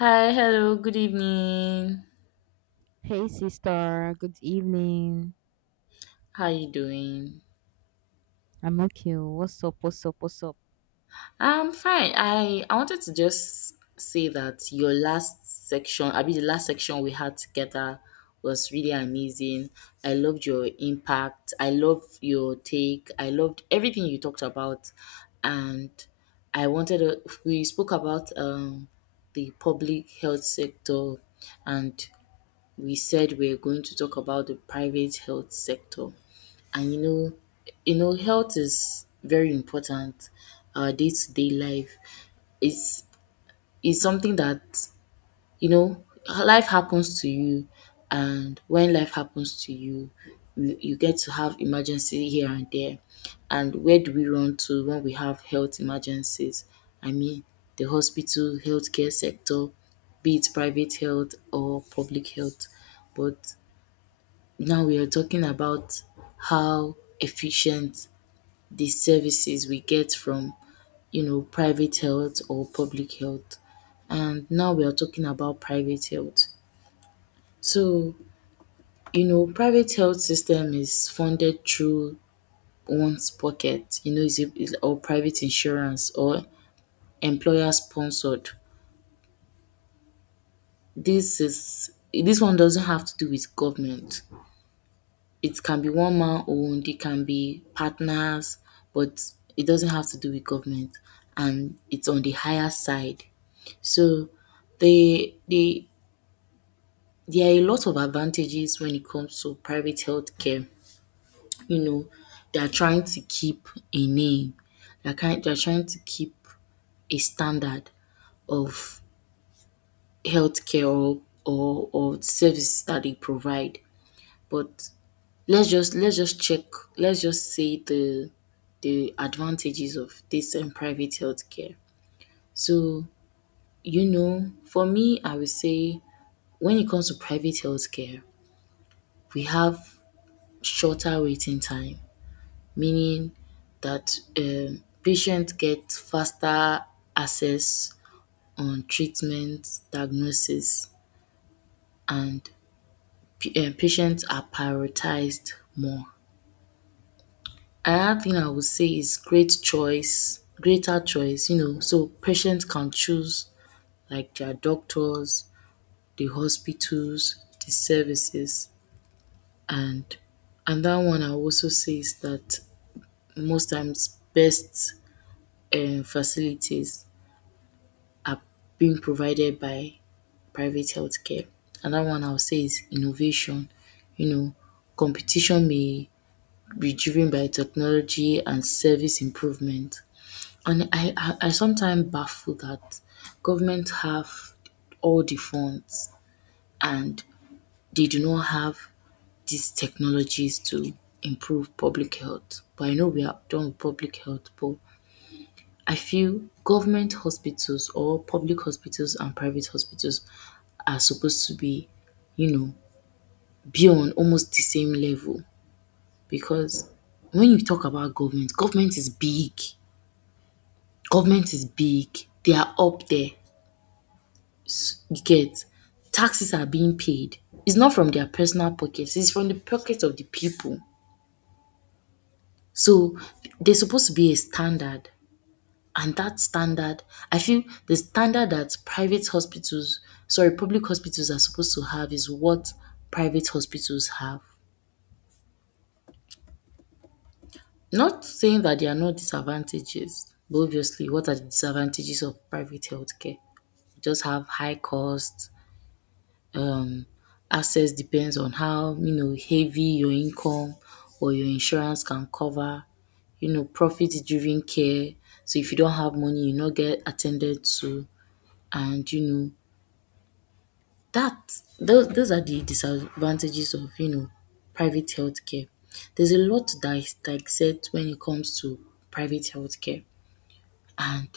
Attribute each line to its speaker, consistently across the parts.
Speaker 1: Hi, hello, good evening.
Speaker 2: Hey sister, good evening.
Speaker 1: How are you doing?
Speaker 2: I'm okay. What's up? What's up? What's up?
Speaker 1: I'm fine. I wanted to just say that your last section, I mean the last section we had together was really amazing. I loved your impact. I loved your take. I loved everything you talked about. And I wanted to, we spoke about the public health sector, and we said we're going to talk about the private health sector. And health is very important. Our day to day life is is something that, you know life happens to you, and when life happens to you, you get to have emergency here and there. And where do we run to when we have health emergencies? I mean, the hospital, healthcare sector, be it private health or public health. But now we are talking about how efficient the services we get from, private health or public health, and now we are talking about private health. So, private health system is funded through one's pocket, is a, is, or private insurance or employer sponsored. This is this one doesn't have to do with government. It can be one man owned, it can be partners, but it doesn't have to do with government, and it's on the higher side. So, they, they, there are a lot of advantages when it comes to private healthcare. You know, they are trying to keep a name. They are kind they are trying to keep a standard of healthcare or or service that they provide. But let's just check. Let's just say the advantages of this and private healthcare. So, for me, I would say when it comes to private healthcare, we have shorter waiting time, meaning that patients get faster access on treatment, diagnosis, and patients are prioritized more. Another thing I would say is greater choice, so patients can choose like their doctors, the hospitals, the services, and that one I also say is that most times best facilities are being provided by private healthcare. And that one I would say is innovation. You know, competition may be driven by technology and service improvement. And I sometimes baffle that government have all the funds, and they do not have these technologies to improve public health. But I know we are done with public health, but I feel government hospitals or public hospitals and private hospitals are supposed to be, you know, be on almost the same level, because when you talk about government, government is big. Government is big. They are up there. You get? Taxes are being paid. It's not from their personal pockets, it's from the pockets of the people. So there's supposed to be a standard. And that standard, I feel the standard that public hospitals are supposed to have is what private hospitals have. Not saying that there are no disadvantages, but obviously, what are the disadvantages of private healthcare? We just have high costs, um access depends on how, heavy your income or your insurance can cover, profit driven care. So if you don't have money you not get attended to, and that those are the disadvantages of, private healthcare. There's a lot to dissect when it comes to private healthcare, and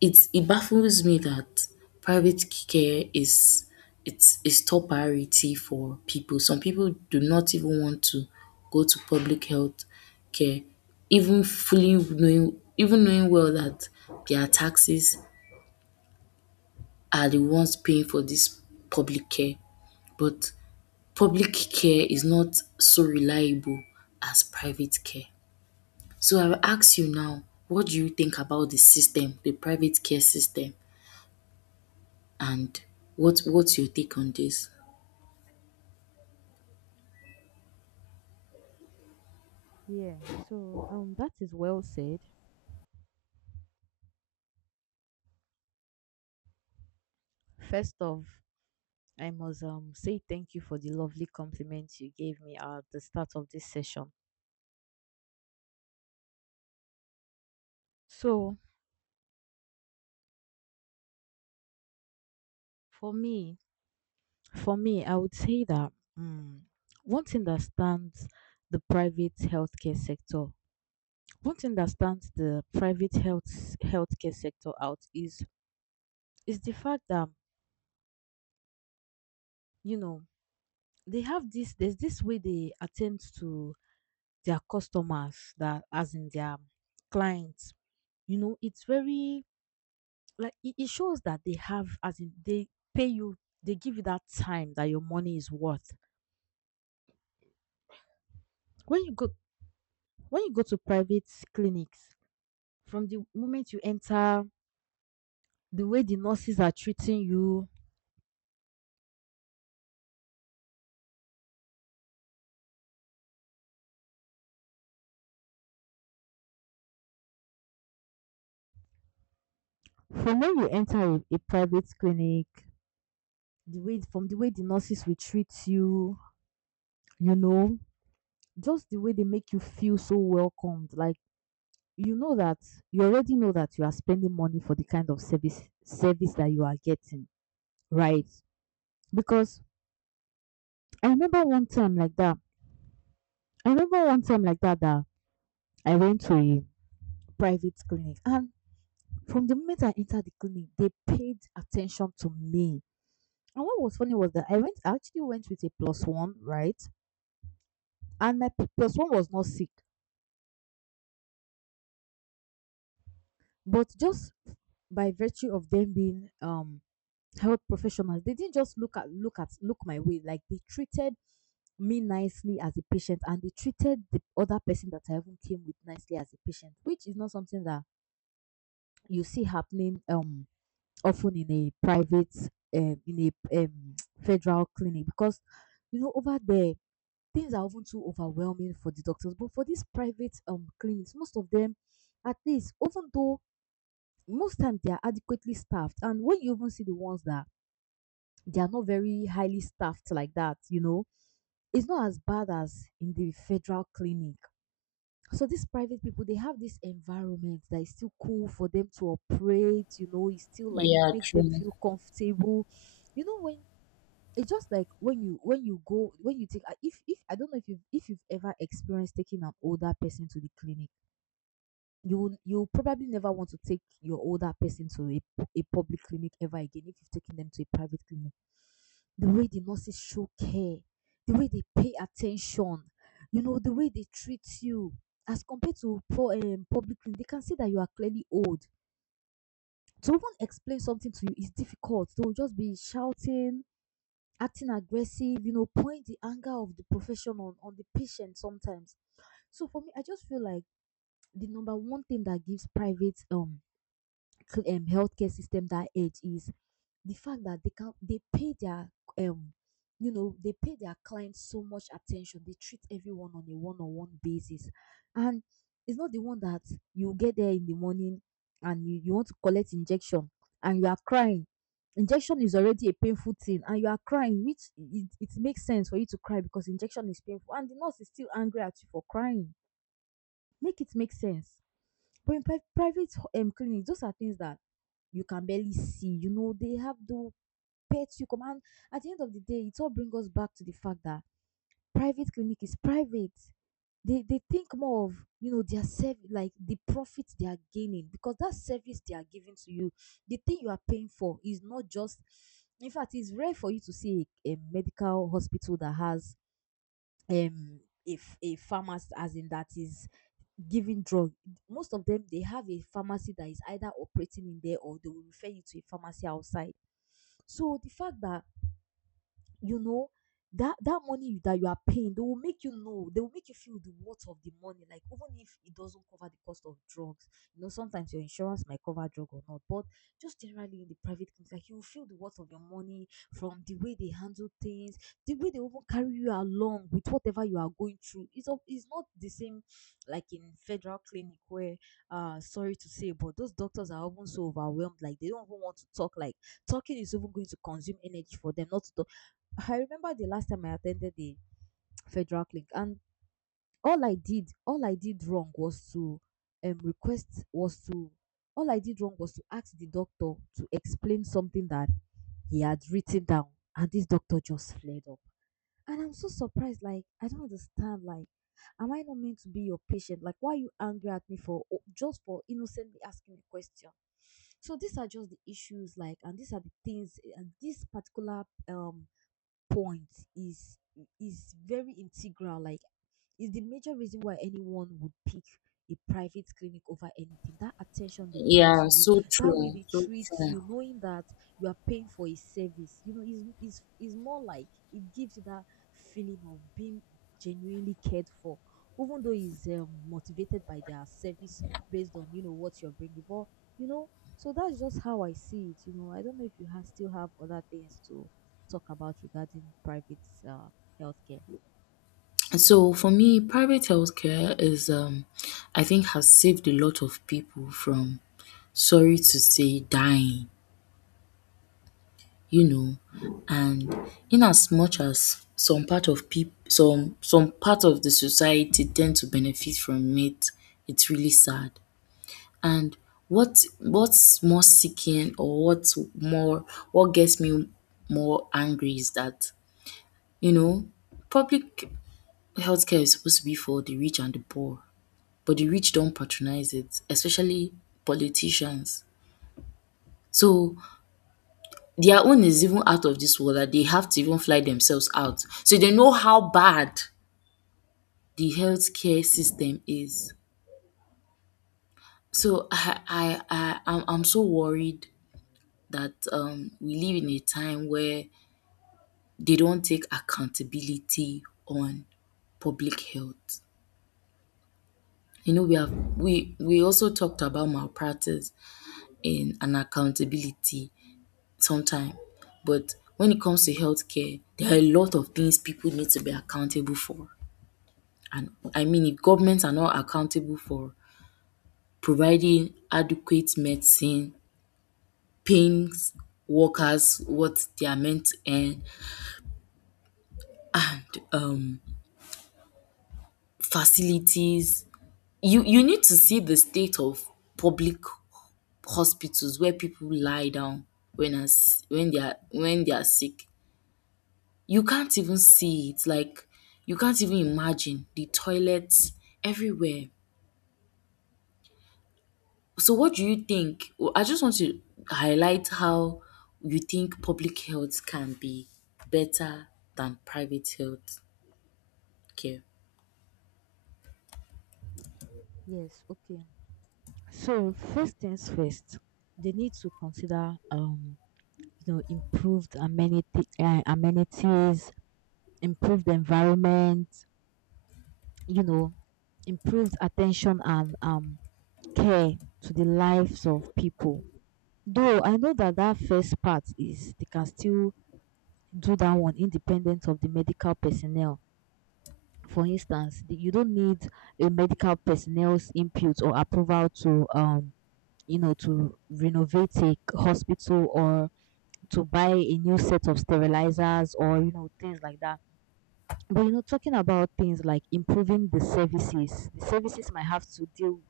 Speaker 1: It baffles me that private care is it's is top priority for people. Some people do not even want to go to public health care, even fully knowing even knowing well that their taxes are the ones paying for this public care. But public care is not so reliable as private care. So I will ask you now, what do you think about the system, the private care system? And what's your take on this?
Speaker 2: Yeah. So that is well said. First off, I must say thank you for the lovely compliment you gave me at the start of this session. So for me, for me, I would say that um, one thing that stands the private healthcare sector, one thing that stands the private healthcare sector out is the fact that you know they have this there's this way they attend to their customers, that as in their clients. You know, it's very like it shows that they have, as in they pay you, they give you that time that your money is worth when you go, when you go to private clinics. From the moment you enter, the way the nurses are treating you from when you enter a private clinic, the way from the way the nurses will treat you, you know, just the way they make you feel so welcomed, like, you know that you already know that you are spending money for the kind of service that you are getting, right? Because I remember one time like that. I remember one time like that, that I went to a private clinic, and from the moment I entered the clinic, they paid attention to me. And what was funny was that I actually went with a plus one, right? And my plus one was not sick. But just by virtue of them being health professionals, they didn't just look my way. Like, they treated me nicely as a patient and they treated the other person that I even came with nicely as a patient, which is not something that you see happening often in a um in a um federal clinic, because you know, over there, things are often too overwhelming for the doctors. But for these private clinics, most of them, at least, even though most times they are adequately staffed, and when you even see the ones that they are not very highly staffed like that, you know, it's not as bad as in the federal clinic. So these private people, they have this environment that is still cool for them to operate. You know, it still like
Speaker 1: Yeah,
Speaker 2: makes them
Speaker 1: true.
Speaker 2: feel comfortable. You know, when it's just like when you go when you take if I don't know if you if you've ever experienced taking an older person to the clinic, you you probably never want to take your older person to a public clinic ever again if you've taken them to a private clinic. The way the nurses show care, the way they pay attention, you know, the way they treat you as compared to, for public clinic, they can see that you are clearly old. To even explain something to you is difficult. They will just be shouting, acting aggressive, you know, point the anger of the professional on the patient sometimes. So for me, I just feel like the number one thing that gives private healthcare system that edge is the fact that they pay their um you know they pay their clients so much attention. They treat everyone on a one-on-one basis. And it's not the one that you get there in the morning and you want to collect injection and you are crying. Injection is already a painful thing and you are crying, which it makes sense for you to cry because injection is painful, and the nurse is still angry at you for crying. Make it make sense. But in private clinics, those are things that you can barely see. You know, they have to pets. You come. And at the end of the day, it all brings us back to the fact that private clinic is private. They think more of, you know, their service, like the profit they are gaining, because that service they are giving to you, the thing you are paying for is not just. In fact, it's rare for you to see a medical hospital that has um if a pharmacy, as in, that is giving drug. Most of them, they have a pharmacy that is either operating in there, or they will refer you to a pharmacy outside. So the fact that, you know, that that money that you are paying, they will make, you know, they will make you feel the worth of the money, like even if it doesn't cover the cost of drugs, you know, sometimes your insurance might cover drug or not, but just generally in the private clinic, like, you will feel the worth of your money from the way they handle things, the way they even carry you along with whatever you are going through. It's not the same like in federal clinic, where sorry to say, but those doctors are often so overwhelmed, like they don't even want to talk, like talking is even going to consume energy for them, not to. I remember the last time I attended the federal clinic, and all I did wrong was to um, request, was to, all I did wrong was to ask the doctor to explain something that he had written down, and this doctor just flared up. And I'm so surprised, like, I don't understand, like, am I not meant to be your patient? Like, why are you angry at me for, oh, just for innocently asking a question? So these are just the issues, like, and these are the things, and this particular point is is very integral, like, is the major reason why anyone would pick a private clinic over anything. That attention they pay to
Speaker 1: Yeah,
Speaker 2: you,
Speaker 1: so
Speaker 2: that way
Speaker 1: true.
Speaker 2: they
Speaker 1: So
Speaker 2: treat
Speaker 1: true.
Speaker 2: you, knowing that you are paying for a service, you know, is more like it gives you that feeling of being genuinely cared for, even though it's motivated by their service based on, you know, what you're bringing. But you know, so that's just how I see it. You know, I don't know if you have still have other things to talk about regarding private uh, healthcare.
Speaker 1: So for me, private healthcare is I think has saved a lot of people from, sorry to say, dying, you know. And in as much as some part of the society tend to benefit from it, it's really sad. And what's more seeking, or what gets me more angry is that, you know, public healthcare is supposed to be for the rich and the poor, but the rich don't patronize it, especially politicians. So their own is even out of this world that they have to even fly themselves out. So they know how bad the healthcare system is. So I'm, so worried that we live in a time where they don't take accountability on public health. You know, we have we also talked about malpractice in and accountability sometime, but when it comes to healthcare, there are a lot of things people need to be accountable for. And I mean, if governments are not accountable for providing adequate medicine, paying workers what they are meant to earn, and facilities. You need to see the state of public hospitals where people lie down when as when they are sick. You can't even see it, like you can't even imagine the toilets everywhere. So what do you think? Well, I just want to highlight how you think public health can be better than private health care.
Speaker 2: Yes, okay. So first things first, they need to consider, you know, improved amenities, improved environment, you know, improved attention and care to the lives of people. Though I know that that first part is they can still do that one independent of the medical personnel. For instance, you don't need a medical personnel's input or approval to renovate a hospital, or to buy a new set of sterilizers, or you know, things like that. But you know, talking about things like improving the services might have to deal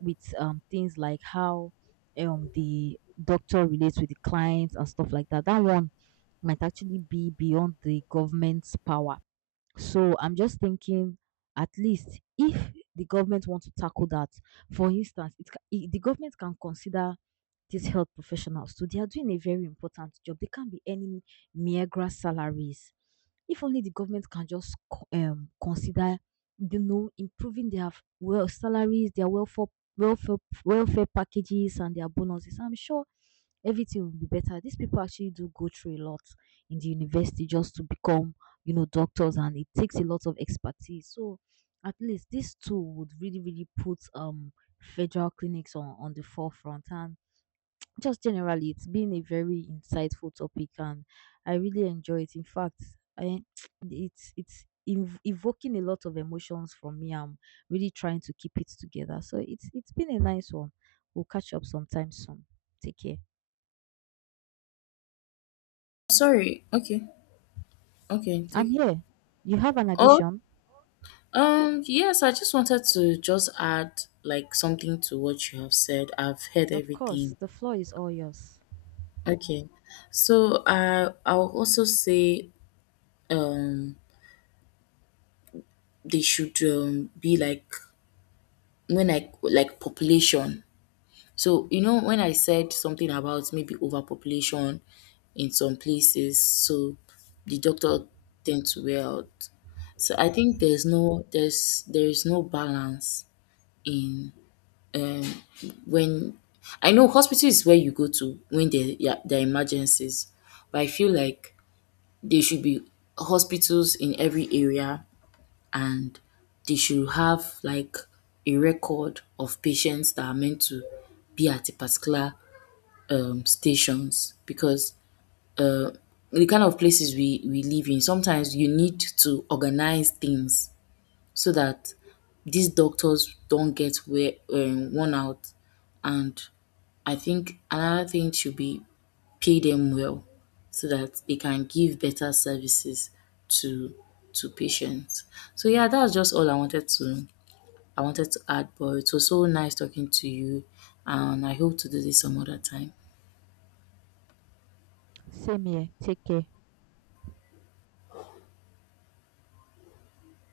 Speaker 2: with things like how the doctor relates with the clients and stuff like that. That one might actually be beyond the government's power. So I'm just thinking, at least if the government wants to tackle that, for instance, the government can consider these health professionals. So they are doing a very important job. They can't be any meager salaries. If only the government can just consider, you know, improving their salaries, their welfare welfare packages, and their bonuses. I'm sure everything will be better. These people actually do go through a lot in the university just to become, you know, doctors, and it takes a lot of expertise. So at least this tool would really, really put federal clinics on the forefront. And just generally, it's been a very insightful topic, and I really enjoy it. In fact, I, it's evoking a lot of emotions from me. I'm really trying to keep it together. So it's been a nice one. We'll catch up sometime soon. Take care.
Speaker 1: Sorry, okay. Okay,
Speaker 2: I'm
Speaker 1: take it.
Speaker 2: here. You have an
Speaker 1: Oh,
Speaker 2: addition?
Speaker 1: Yes, I just wanted to just add like something to what you have said. I've heard
Speaker 2: Of
Speaker 1: everything.
Speaker 2: course. The floor is all yours.
Speaker 1: Okay. So I'll also say um they should be like, when I like population. So you know when I said something about maybe overpopulation in some places, so the doctor tend to wear out. So I think there's there is no balance in um when I know hospital is where you go to when there, yeah, there are emergencies, but I feel like there should be hospitals in every area, and they should have like a record of patients that are meant to be at a particular stations. Because uh, the kind of places we live in, sometimes you need to organize things so that these doctors don't get worn out. And I think another thing should be pay them well so that they can give better services to to patients. So yeah, that's just all I wanted to I wanted to add, but it was so nice talking to you, and I hope to do this some other time.
Speaker 2: Same here. Take care.